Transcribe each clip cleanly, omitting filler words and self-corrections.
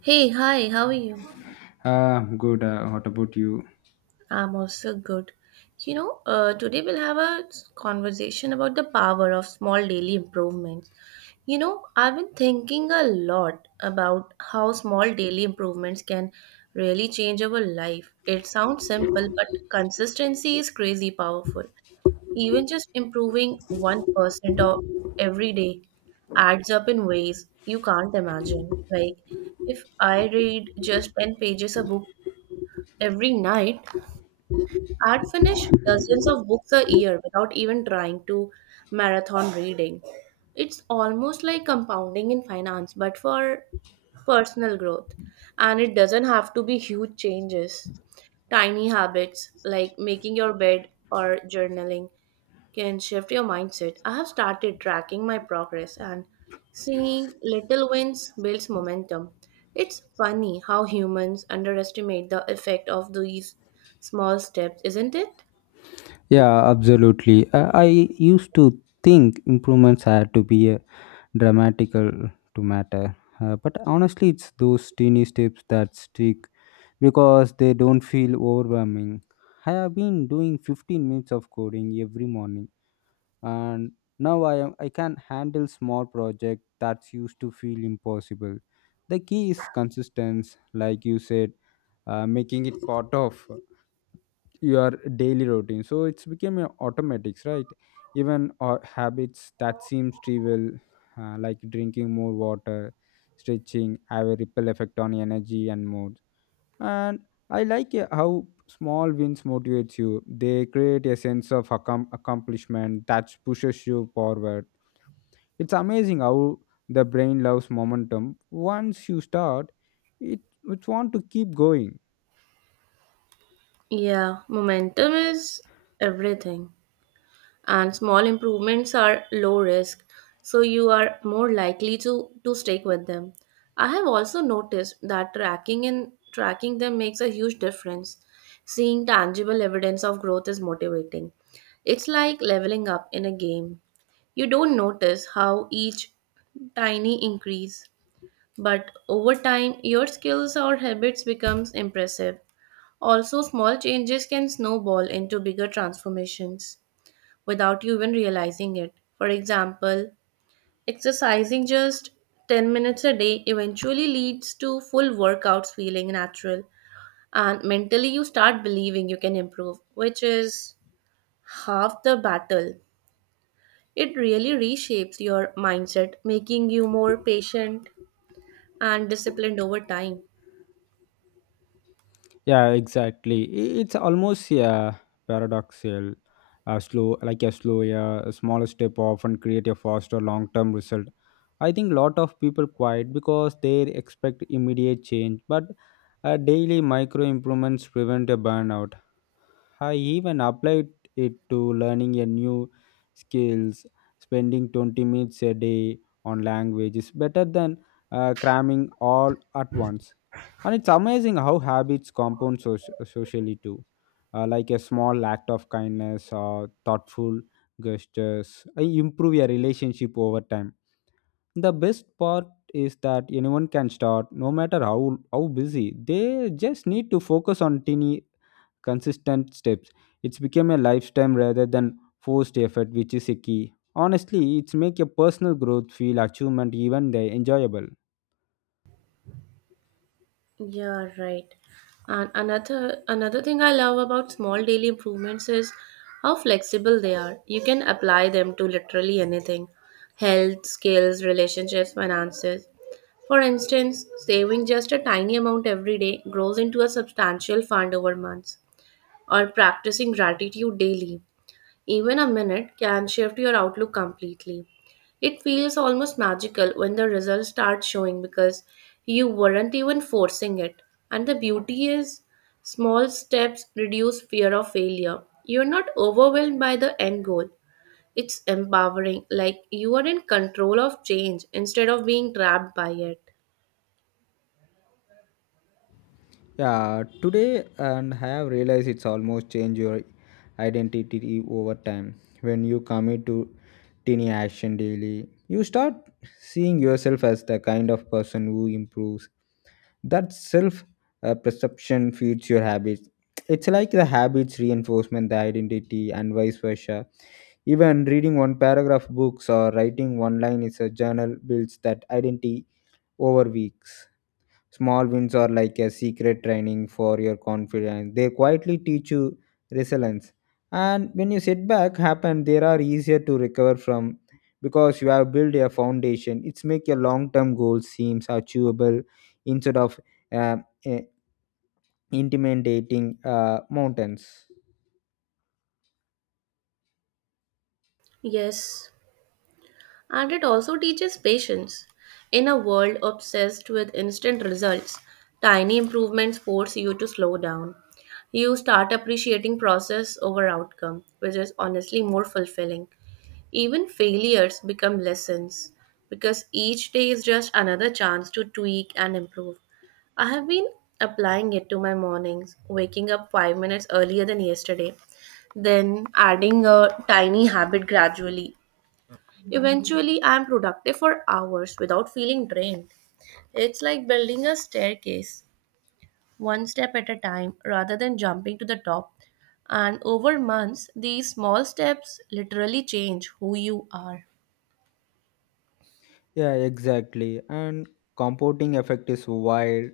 Hey, hi, how are you? Good. What about you? I'm also good. You know, today we'll have a conversation about the power of small daily improvements. You know, I've been thinking a lot about how small daily improvements can really change our life. It sounds simple, but consistency is crazy powerful. Even just improving 1% of every day adds up in ways you can't imagine. Like, if I read just 10 pages a book every night, I'd finish dozens of books a year without even trying to marathon reading. It's almost like compounding in finance, but for personal growth. And it doesn't have to be huge changes. Tiny habits like making your bed or journaling can shift your mindset. I have started tracking my progress and seeing little wins builds momentum. It's funny how humans underestimate the effect of these small steps, isn't it? Yeah, absolutely. I used to think improvements had to be a dramatical to matter, but honestly, it's those teeny steps that stick because they don't feel overwhelming. I have been doing 15 minutes of coding every morning, and now I can handle small project that's used to feel impossible. The key is consistency, like you said, making it part of your daily routine so it's became a automatics, right? Even or habits that seems trivial, like drinking more water, stretching have a ripple effect on energy and mood. And I like, how small wins motivates you. They create a sense of accomplishment that pushes you forward. It's amazing how the brain loves momentum. Once you start it, it want to keep going. Yeah, momentum is everything. And small improvements are low risk, so you are more likely to stick with them. I have also noticed that tracking and tracking them makes a huge difference. Seeing tangible evidence of growth is motivating. It's like leveling up in a game. You don't notice how each tiny increase, but over time your skills or habits becomes impressive. Also small changes can snowball into bigger transformations without you even realizing it. For example, exercising just 10 minutes a day eventually leads to full workouts feeling natural, and mentally you start believing you can improve, which is half the battle. It really reshapes your mindset, making you more patient and disciplined over time. Yeah, exactly. It's almost, yeah, paradoxical. A slow, yeah, a smaller step often create a faster long-term result. I think lot of people quiet because they expect immediate change, but daily micro improvements prevent a burnout. I even applied it to learning a new skills, spending 20 minutes a day on language is better than cramming all at once. And it's amazing how habits compound socially too. Like a small act of kindness or thoughtful gestures improve your relationship over time. The best part is that anyone can start, no matter how busy. They just need to focus on teeny consistent steps. It's become a lifetime rather than forced effort, which is a key. Honestly, it's make your personal growth feel achievement even they enjoyable. Yeah, right. And another thing I love about small daily improvements is how flexible they are. You can apply them to literally anything. Health, skills, relationships, finances. For instance, saving just a tiny amount every day grows into a substantial fund over months. Or practicing gratitude daily, even a minute, can shift your outlook completely. It feels almost magical when the results start showing because you weren't even forcing it. And the beauty is, small steps reduce fear of failure. You're not overwhelmed by the end goal. It's empowering, like you are in control of change instead of being trapped by it. Yeah, today and I have realized it's almost changed your identity over time. When you commit to tiny action daily, you start seeing yourself as the kind of person who improves. That self, perception feeds your habits. It's like the habits reinforcement the identity and vice versa. Even reading one paragraph books or writing one line is a journal builds that identity over weeks. Small wins are like a secret training for your confidence. They quietly teach you resilience. And when you setback happen, they are easier to recover from because you have built a foundation. It's make your long-term goals seems achievable instead of, uh, eh, intimidating mountains. Yes, and it also teaches patience. In a world obsessed with instant results, tiny improvements force you to slow down. You start appreciating process over outcome, which is honestly more fulfilling. Even failures become lessons because each day is just another chance to tweak and improve. I have been applying it to my mornings, waking up 5 minutes earlier than yesterday, then adding a tiny habit gradually. Eventually, I am productive for hours without feeling drained. It's like building a staircase, one step at a time, rather than jumping to the top. And over months, these small steps literally change who you are. Yeah, exactly. And compounding effect is wild,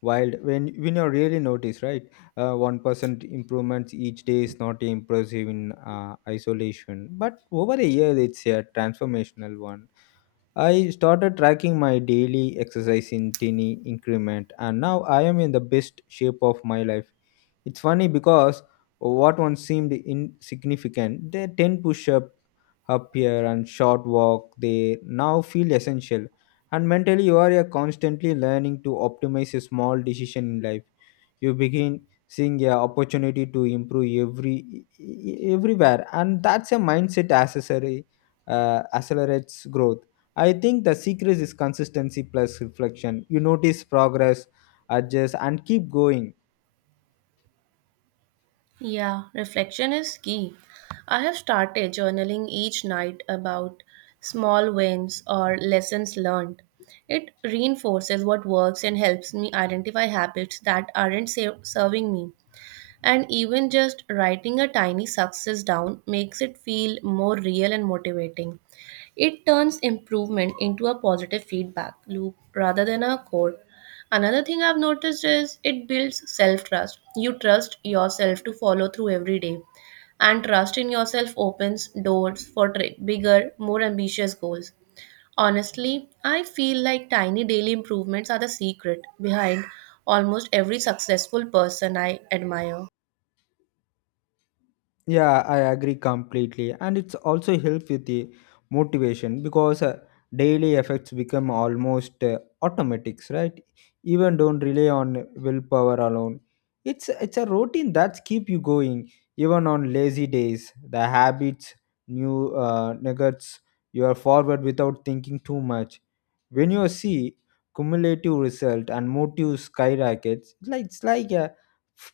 wild when you really notice, right? 1% improvements each day is not impressive in isolation, but over a year it's a transformational one. I started tracking my daily exercise in tiny increment, and now I am in the best shape of my life. It's funny because what once seemed insignificant, the ten up up here and short walk they now feel essential. And mentally you are, constantly learning to optimize a small decision in life. You begin seeing a opportunity to improve everywhere, and that's a mindset accessory, accelerates growth. I think the secret is consistency plus reflection. You notice progress, adjust, and keep going. Yeah, reflection is key. I have started journaling each night about small wins or lessons learned. It reinforces what works and helps me identify habits that aren't serving me. And even just writing a tiny success down makes it feel more real and motivating. It turns improvement into a positive feedback loop rather than a code. Another thing I've noticed is it builds self trust. You trust yourself to follow through every day, and trust in yourself opens doors for bigger, more ambitious goals. Honestly, I feel like tiny daily improvements are the secret behind almost every successful person I admire. Yeah, I agree completely, and it's also help with the motivation because, daily effects become almost, automatics, right? Even don't rely on willpower alone. It's a routine that's keep you going even on lazy days. The habits, new, nuggets, you are forward without thinking too much. When you see cumulative result and motive skyrockets, it's like a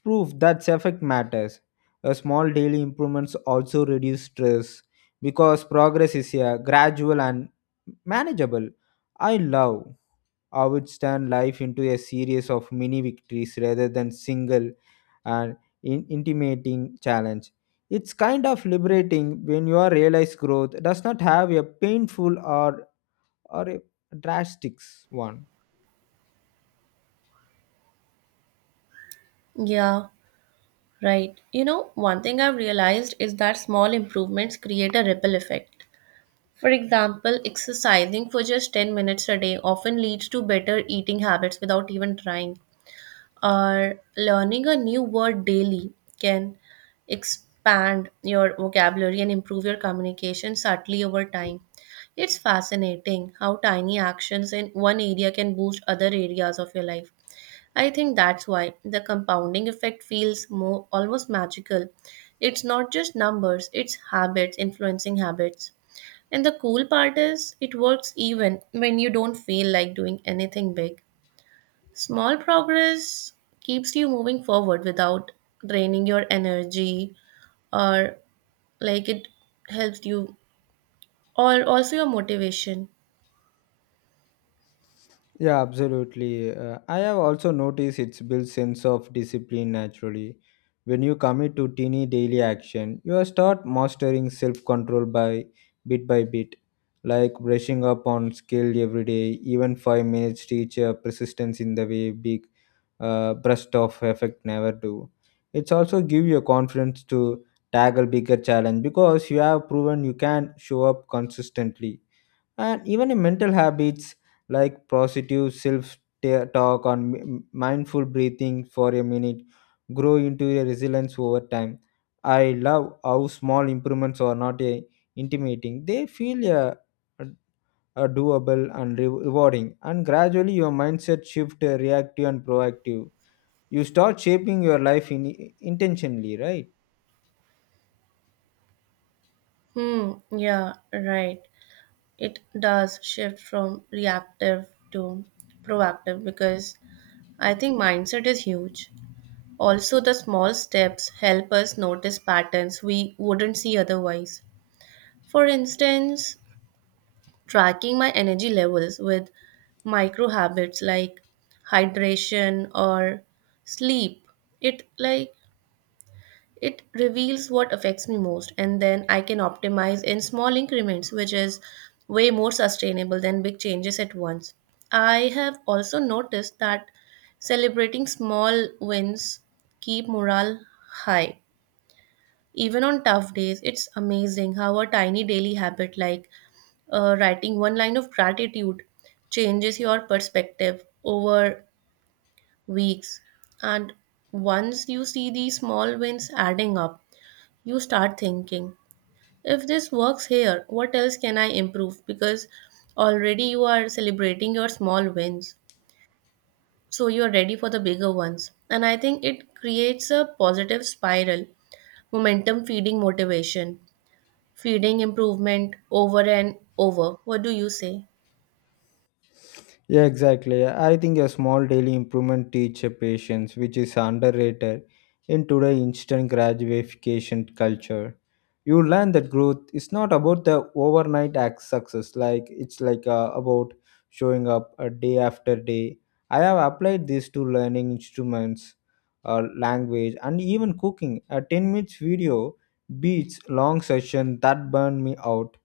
proof that effect matters. A small daily improvements also reduce stress because progress is a gradual and manageable. I love how it turns life into a series of mini victories rather than single and intimating challenge. It's kind of liberating when your realized growth does not have a painful, or a drastic one. Yeah, right. You know, one thing I've realized is that small improvements create a ripple effect. For example, exercising for just 10 minutes a day often leads to better eating habits without even trying. Or learning a new word daily can expand your vocabulary and improve your communication subtly over time. It's fascinating how tiny actions in one area can boost other areas of your life. I think that's why the compounding effect feels more almost magical. It's not just numbers, it's habits influencing habits. And the cool part is it works even when you don't feel like doing anything big. Small progress keeps you moving forward without draining your energy, or like it helps you or also your motivation. Yeah, absolutely. I have also noticed it's built sense of discipline naturally. When you commit to teeny daily action, you are start mastering self-control by bit, like brushing up on skill every day. Even 5 minutes teach persistence in the way big burst of effect never do. It's also give you a confidence to tackle bigger challenge because you have proven you can show up consistently. And even in mental habits like positive self talk or mindful breathing for a minute grow into a resilience over time. I love how small improvements are not a intimidating. They feel, uh, doable and rewarding, and gradually your mindset shift, reactive and proactive. You start shaping your life in intentionally, right? Hmm, yeah, right. It does shift from reactive to proactive, because I think mindset is huge. Also, the small steps help us notice patterns we wouldn't see otherwise. For instance, tracking my energy levels with micro habits like hydration or sleep, it like it reveals what affects me most, and then I can optimize in small increments, which is way more sustainable than big changes at once. I have also noticed that celebrating small wins keep morale high. Even on tough days, it's amazing how a tiny daily habit like writing one line of gratitude changes your perspective over weeks. And once you see these small wins adding up, you start thinking, if this works here, what else can I improve? Because already you are celebrating your small wins. So you're ready for the bigger ones. And I think it creates a positive spiral, momentum feeding motivation, feeding improvement over and over. What do you say? Yeah, exactly. I think a small daily improvement teach a patience, which is underrated in today's instant gratification culture. You learn that growth is not about the overnight act success. It's like about showing up a day after day. I have applied this to learning instruments, language, and even cooking. A 10 minutes video beats long session that burn me out.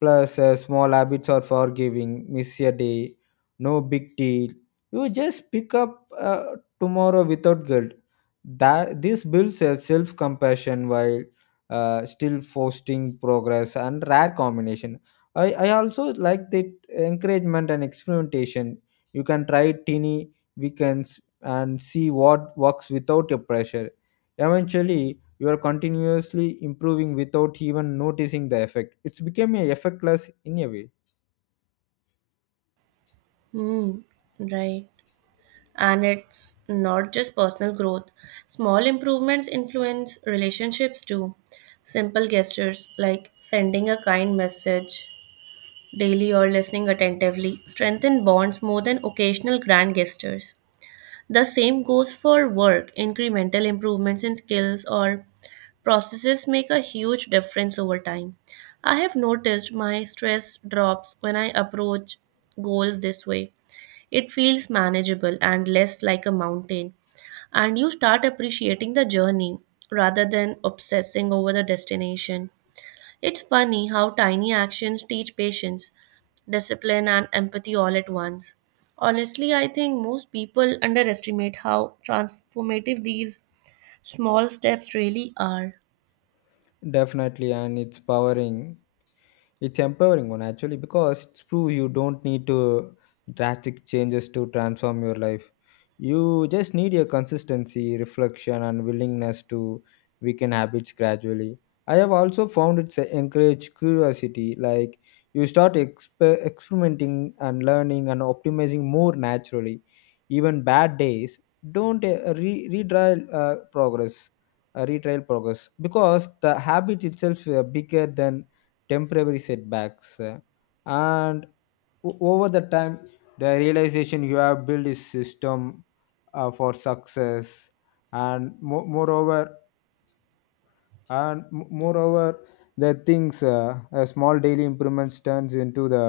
Plus, small habits are forgiving. Miss a day, no big deal. You just pick up tomorrow without guilt. That this builds a self-compassion while, still fostering progress and rare combination. I also like the encouragement and experimentation. You can try teeny weekends and see what works without your pressure. Eventually, you are continuously improving without even noticing the effect. It's become a effortless in a way. Hmm, right. And it's not just personal growth. Small improvements influence relationships too. Simple gestures like sending a kind message daily or listening attentively strengthen bonds more than occasional grand gestures. The same goes for work. Incremental improvements in skills or processes make a huge difference over time. I have noticed my stress drops when I approach goals this way. It feels manageable and less like a mountain, and you start appreciating the journey rather than obsessing over the destination. It's funny how tiny actions teach patience, discipline, and empathy all at once. Honestly, I think most people underestimate how transformative these small steps really are. Definitely, and it's powering. It's empowering one actually because it's prove you don't need to drastic changes to transform your life. You just need your consistency, reflection, and willingness to weaken habits gradually. I have also found it's encourage curiosity, like you start experimenting and learning and optimizing more naturally. Even bad days don't, retrial progress because the habit itself is bigger than temporary setbacks, and over the time, the realization you have built is system, for success. And moreover the things, small daily improvements turns into the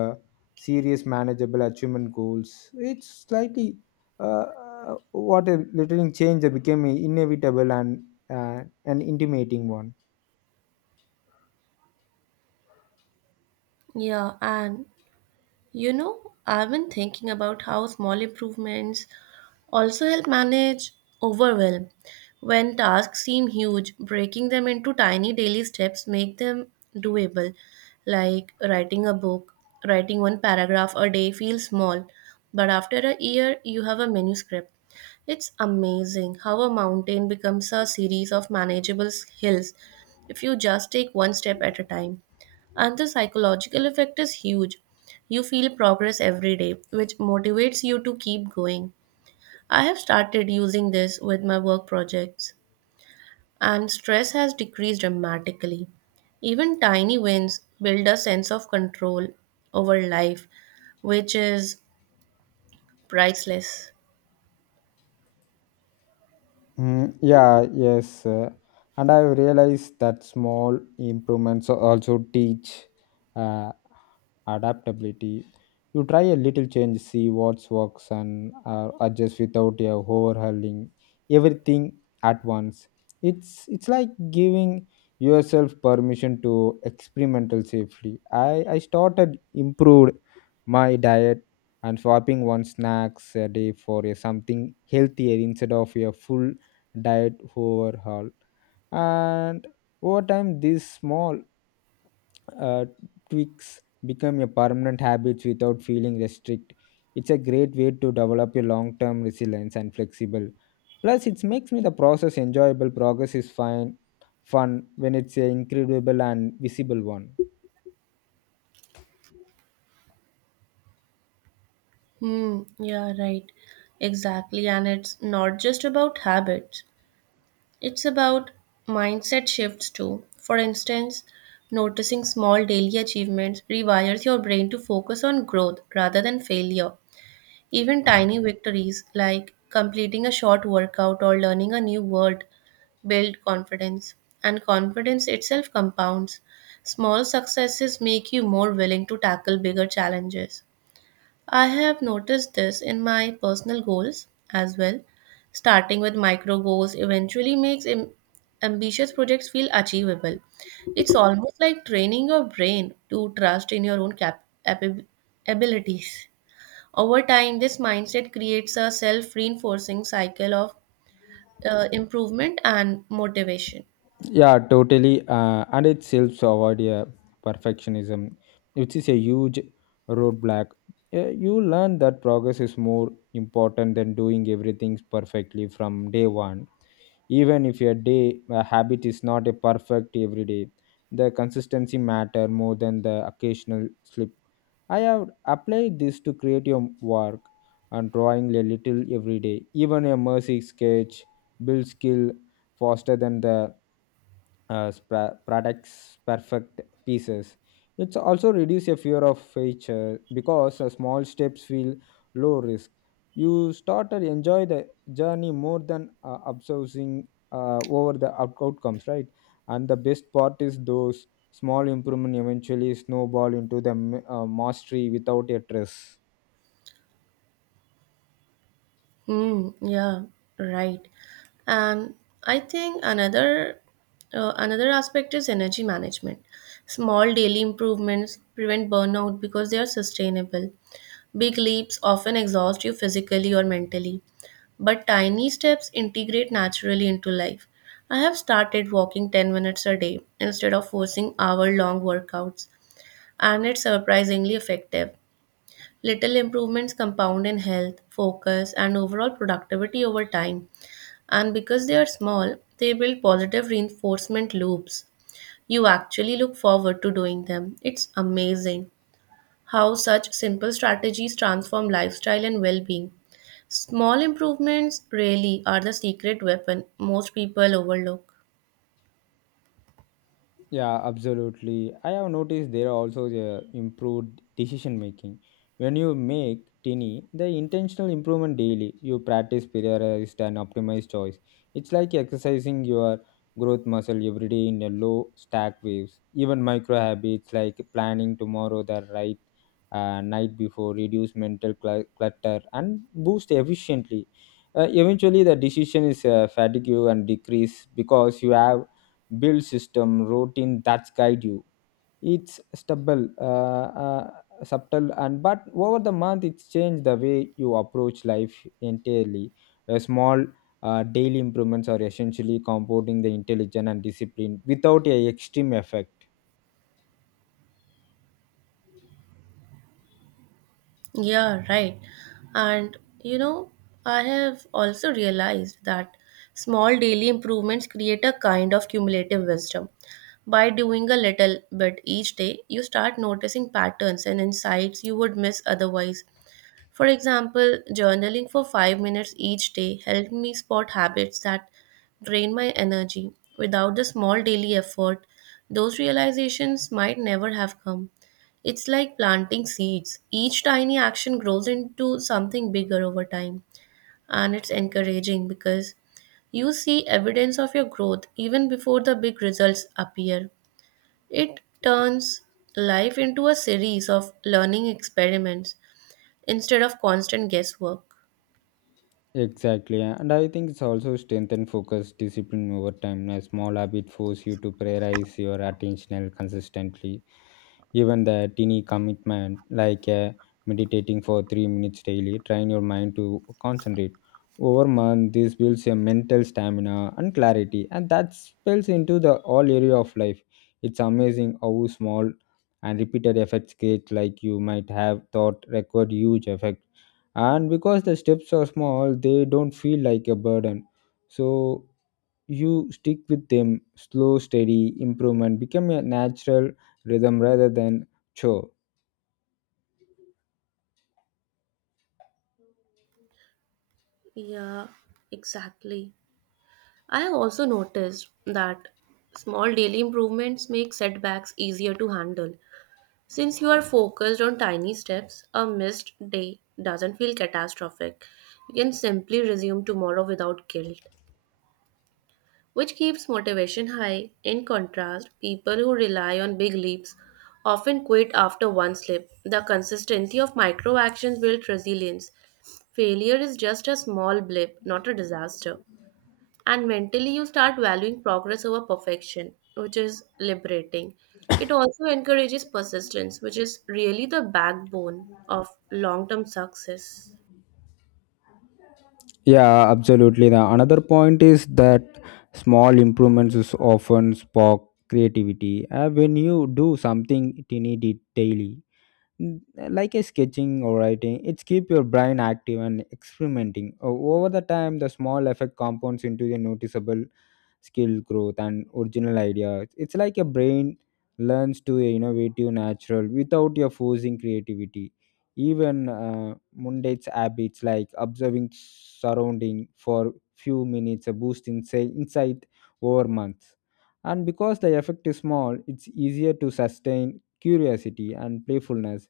serious manageable achievement goals. It's slightly, uh, what a little change that became inevitable and, uh, an intimating one. Yeah, and you know, I've been thinking about how small improvements also help manage overwhelm. When tasks seem huge, breaking them into tiny daily steps make them doable. Like writing a book, writing one paragraph a day feels small, but after a year you have a manuscript. It's amazing how a mountain becomes a series of manageable hills if you just take one step at a time. And the psychological effect is huge. You feel progress every day, which motivates you to keep going. I have started using this with my work projects, and stress has decreased dramatically. Even tiny wins build a sense of control over life, which is priceless. Mm, yeah, yes. And I realized that small improvements also teach, uh, adaptability. You try a little change, see what works, and adjust without overhauling everything at once. It's like giving yourself permission to experimental safely. I started improved my diet and swapping one snacks a day for a something healthier instead of a full diet overhaul. And over time these small, uh, tweaks become your permanent habits without feeling restrict. It's a great way to develop your long-term resilience and flexible. Plus it makes me the process enjoyable. Progress is fine, fun when it's an incredible and visible one. Hmm, yeah, right. Exactly. And it's not just about habits, it's about mindset shifts too. For instance, noticing small daily achievements rewires your brain to focus on growth rather than failure. Even tiny victories like completing a short workout or learning a new word build confidence, and confidence itself compounds. Small successes make you more willing to tackle bigger challenges. I have noticed this in my personal goals as well. Starting with micro goals eventually makes ambitious projects feel achievable. It's almost like training your brain to trust in your own abilities. Over time, this mindset creates a self reinforcing cycle of improvement and motivation. Yeah, totally. And it helps to avoid, perfectionism, which is a huge roadblock. You learn that progress is more important than doing everything perfectly from day one. Even if your day a habit is not a perfect every day, the consistency matter more than the occasional slip. I have applied this to create your work and drawing a little every day. Even a mercy sketch builds skill faster than the, products perfect pieces. It's also reduce your fear of failure because, small steps feel low risk. You start to enjoy the journey more than, obsessing over the outcomes, right? And the best part is those small improvement eventually snowball into the mastery without a stress. Mm, yeah, right. And I think another aspect is energy management. Small daily improvements prevent burnout because they are sustainable. Big leaps often exhaust you physically or mentally, but tiny steps integrate naturally into life. I have started walking 10 minutes a day instead of forcing hour-long workouts, and it's surprisingly effective. Little improvements compound in health, focus, and overall productivity over time. And because they are small, they build positive reinforcement loops. You actually look forward to doing them. It's amazing how such simple strategies transform lifestyle and well being. Small improvements really are the secret weapon most people overlook. Yeah, absolutely. I have noticed there are also the improved decision making. When you make tiny, the intentional improvement daily, you practice prioritized and optimized choice. It's like exercising your growth muscle every day in a low stack waves. Even micro habits like planning tomorrow the right, night before reduce mental clutter and boost efficiently. Eventually, the decision is, fatigue and decrease because you have build system routine that's guide you. It's stable, subtle and but over the month it's changed the way you approach life entirely. A small, daily improvements are essentially compounding the intelligence and discipline without a extreme effect. Yeah, right. And you know, I have also realized that small daily improvements create a kind of cumulative wisdom. By doing a little bit each day, you start noticing patterns and insights you would miss otherwise. For example, journaling for 5 minutes each day helped me spot habits that drain my energy. Without the small daily effort, those realizations might never have come. It's like planting seeds. Each tiny action grows into something bigger over time. And it's encouraging because you see evidence of your growth even before the big results appear. It turns life into a series of learning experiments instead of constant guesswork. Exactly, and I think it's also strengthen focus discipline over time. A small habit force you to prioritize your attentional consistently, even the teeny commitment like, meditating for 3 minutes daily train your mind to concentrate. Over month this builds a mental stamina and clarity, and that spills into the all area of life. It's amazing how small and repeated effects create like you might have thought record huge effect. And because the steps are small, they don't feel like a burden, so you stick with them. Slow steady improvement become a natural rhythm rather than chore. Yeah, exactly. I have also noticed that small daily improvements make setbacks easier to handle. Since you are focused on tiny steps, a missed day doesn't feel catastrophic. You can simply resume tomorrow without guilt, which keeps motivation high. In contrast, people who rely on big leaps often quit after one slip. The consistency of micro actions builds resilience. Failure is just a small blip, not a disaster. And mentally, you start valuing progress over perfection, which is liberating. It also encourages persistence, which is really the backbone of long term success. Yeah, absolutely, the another point is that small improvements is often spark creativity. When you do something tiny daily, N- like a sketching or writing, it's keep your brain active and experimenting. Over the time, the small effect compounds into a noticeable skill growth and original idea. It's like a brain learns to a innovative natural without your forcing creativity. Even, mundane habits like observing surrounding for few minutes a boost in say insight over months. And because the effect is small, it's easier to sustain curiosity and playfulness.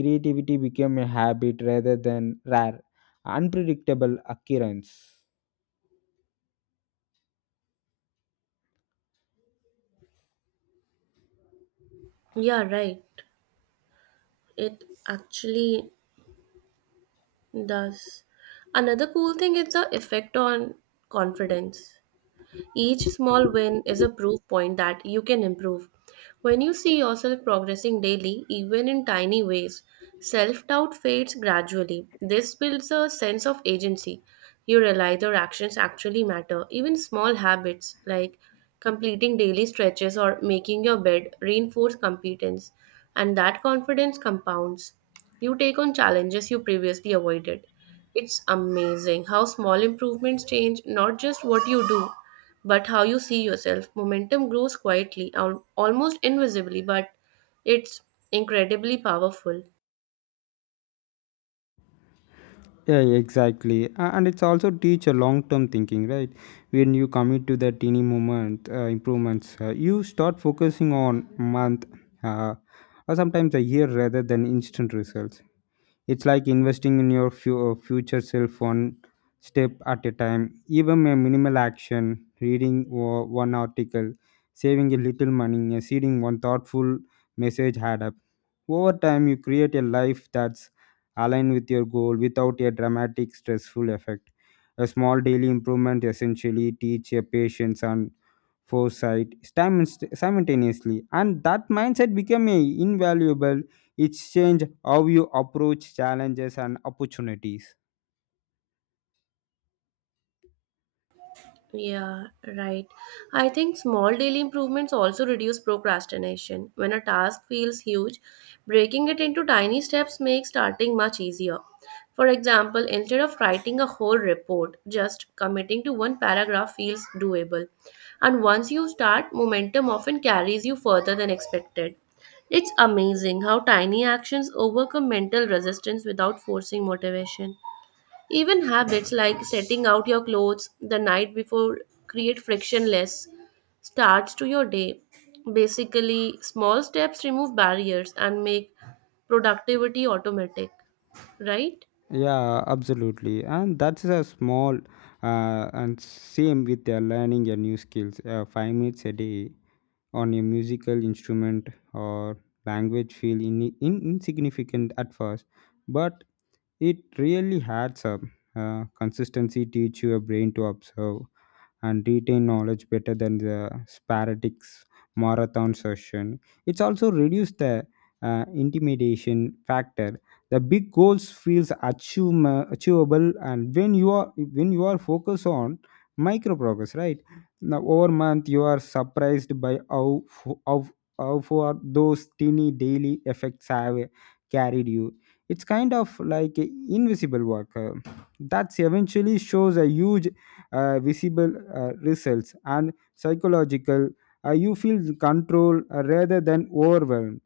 Creativity became a habit rather than rare, unpredictable occurrence. Yeah, right. It actually does. Another cool thing is the effect on confidence. Each small win is a proof point that you can improve. When you see yourself progressing daily, even in tiny ways, self doubt fades gradually. This builds a sense of agency. You realize your actions actually matter. Even small habits like completing daily stretches or making your bed reinforce competence, and that confidence compounds. You take on challenges you previously avoided. It's amazing how small improvements change not just what you do, but how you see yourself. Momentum grows quietly, almost invisibly, but it's incredibly powerful. Yeah, exactly. And it's also teach a long-term thinking, right? When you commit to the teeny moment, improvements, you start focusing on month, uh, or sometimes a year rather than instant results. It's like investing in your future self one step at a time. Even a minimal action, reading one article, saving a little money, and seeding one thoughtful message had up. Over time, you create a life that's aligned with your goal without a dramatic stressful effect. A small daily improvement essentially teach your patience and foresight simultaneously, and that mindset become a invaluable. It's change how you approach challenges and opportunities. Yeah, right. I think small daily improvements also reduce procrastination. When a task feels huge, breaking it into tiny steps makes starting much easier. For example, instead of writing a whole report, just committing to one paragraph feels doable. And once you start, momentum often carries you further than expected. It's amazing how tiny actions overcome mental resistance without forcing motivation. Even habits like setting out your clothes the night before create frictionless starts to your day. Basically, small steps remove barriers and make productivity automatic, right? Yeah, absolutely, and that's a small, and same with, learning your new skills. 5 minutes a day on a musical instrument or language feel insignificant at first, but it really adds up. Consistency teach your brain to observe and retain knowledge better than the sporadic marathon session. It's also reduced the, intimidation factor. The big goals feels achievable, and when you are focused on micro progress, right? Now, over month, you are surprised by how how far those teeny daily effects have carried you. It's kind of like a invisible work, that's eventually shows a huge, visible, results and psychological, you feel control, rather than overwhelmed.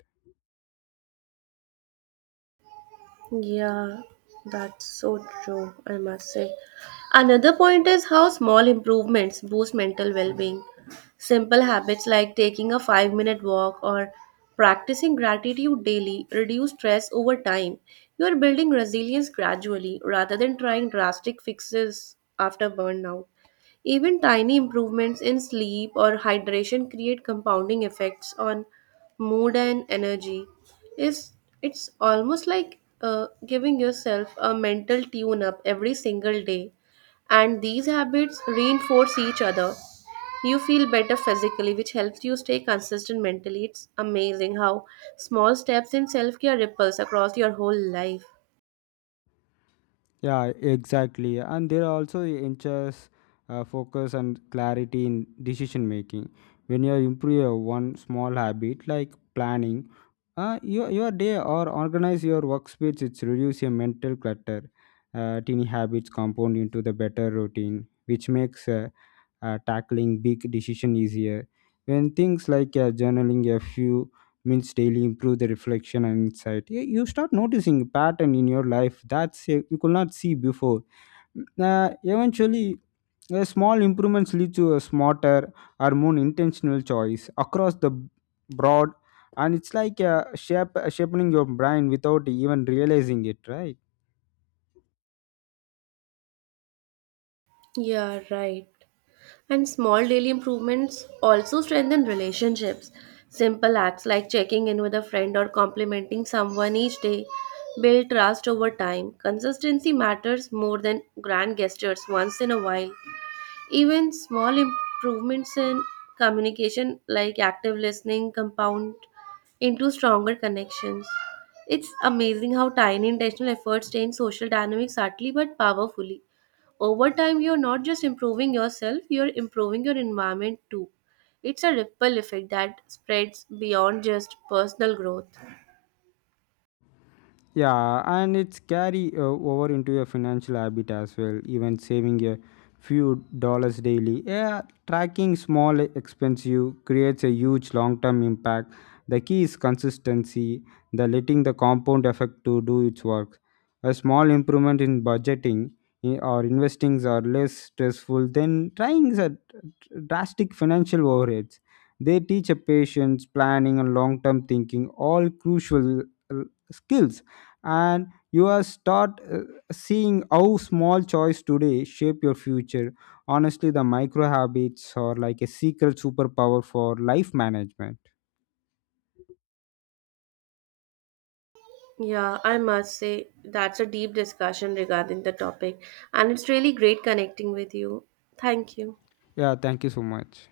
Yeah, that's so true, I must say. Another point is how small improvements boost mental well being. Simple habits like taking a 5 minute walk or practicing gratitude daily reduce stress over time. You are building resilience gradually rather than trying drastic fixes after burnout. Even tiny improvements in sleep or hydration create compounding effects on mood and energy. It's, it's almost like giving yourself a mental tune up every single day, and these habits reinforce each other. You feel better physically, which helps you stay consistent mentally. It's amazing how small steps in self care ripples across your whole life. Yeah, exactly. And there are also inches, focus and clarity in decision making. When you improve your one small habit like planning, your day or organize your workspace, it's reduce your mental clutter. Teeny habits compound into the better routine, which makes, tackling big decision easier. When things like, journaling a few minutes daily improve the reflection and insight, you start noticing pattern in your life that you could not see before. Mm, Uh, eventually, small improvements lead to a smarter or more intentional choice across the broad, and it's like, shaping your brain without even realizing it, right? Yeah, right. And small daily improvements also strengthen relationships. Simple acts like checking in with a friend or complimenting someone each day build trust over time. Consistency matters more than grand gestures once in a while. Even small improvements in communication, like active listening, compound into stronger connections. It's amazing how tiny intentional efforts change social dynamics subtly but powerfully over time. You're not just improving yourself, you're improving your environment too. It's a ripple effect that spreads beyond just personal growth. Yeah, and it's carry, over into your financial habit as well. Even saving a few dollars daily, yeah, tracking small expense you creates a huge long-term impact. The key is consistency, the letting the compound effect to do its work. A small improvement in budgeting or investings are less stressful than trying a drastic financial overheads. They teach a patience, planning, and long term thinking, all crucial, uh, skills. And you are start, seeing how small choice today shape your future. Honestly, the micro habits are like a secret superpower for life management. Yeah, I must say that's a deep discussion regarding the topic, and it's really great connecting with you. Thank you. Yeah, thank you so much.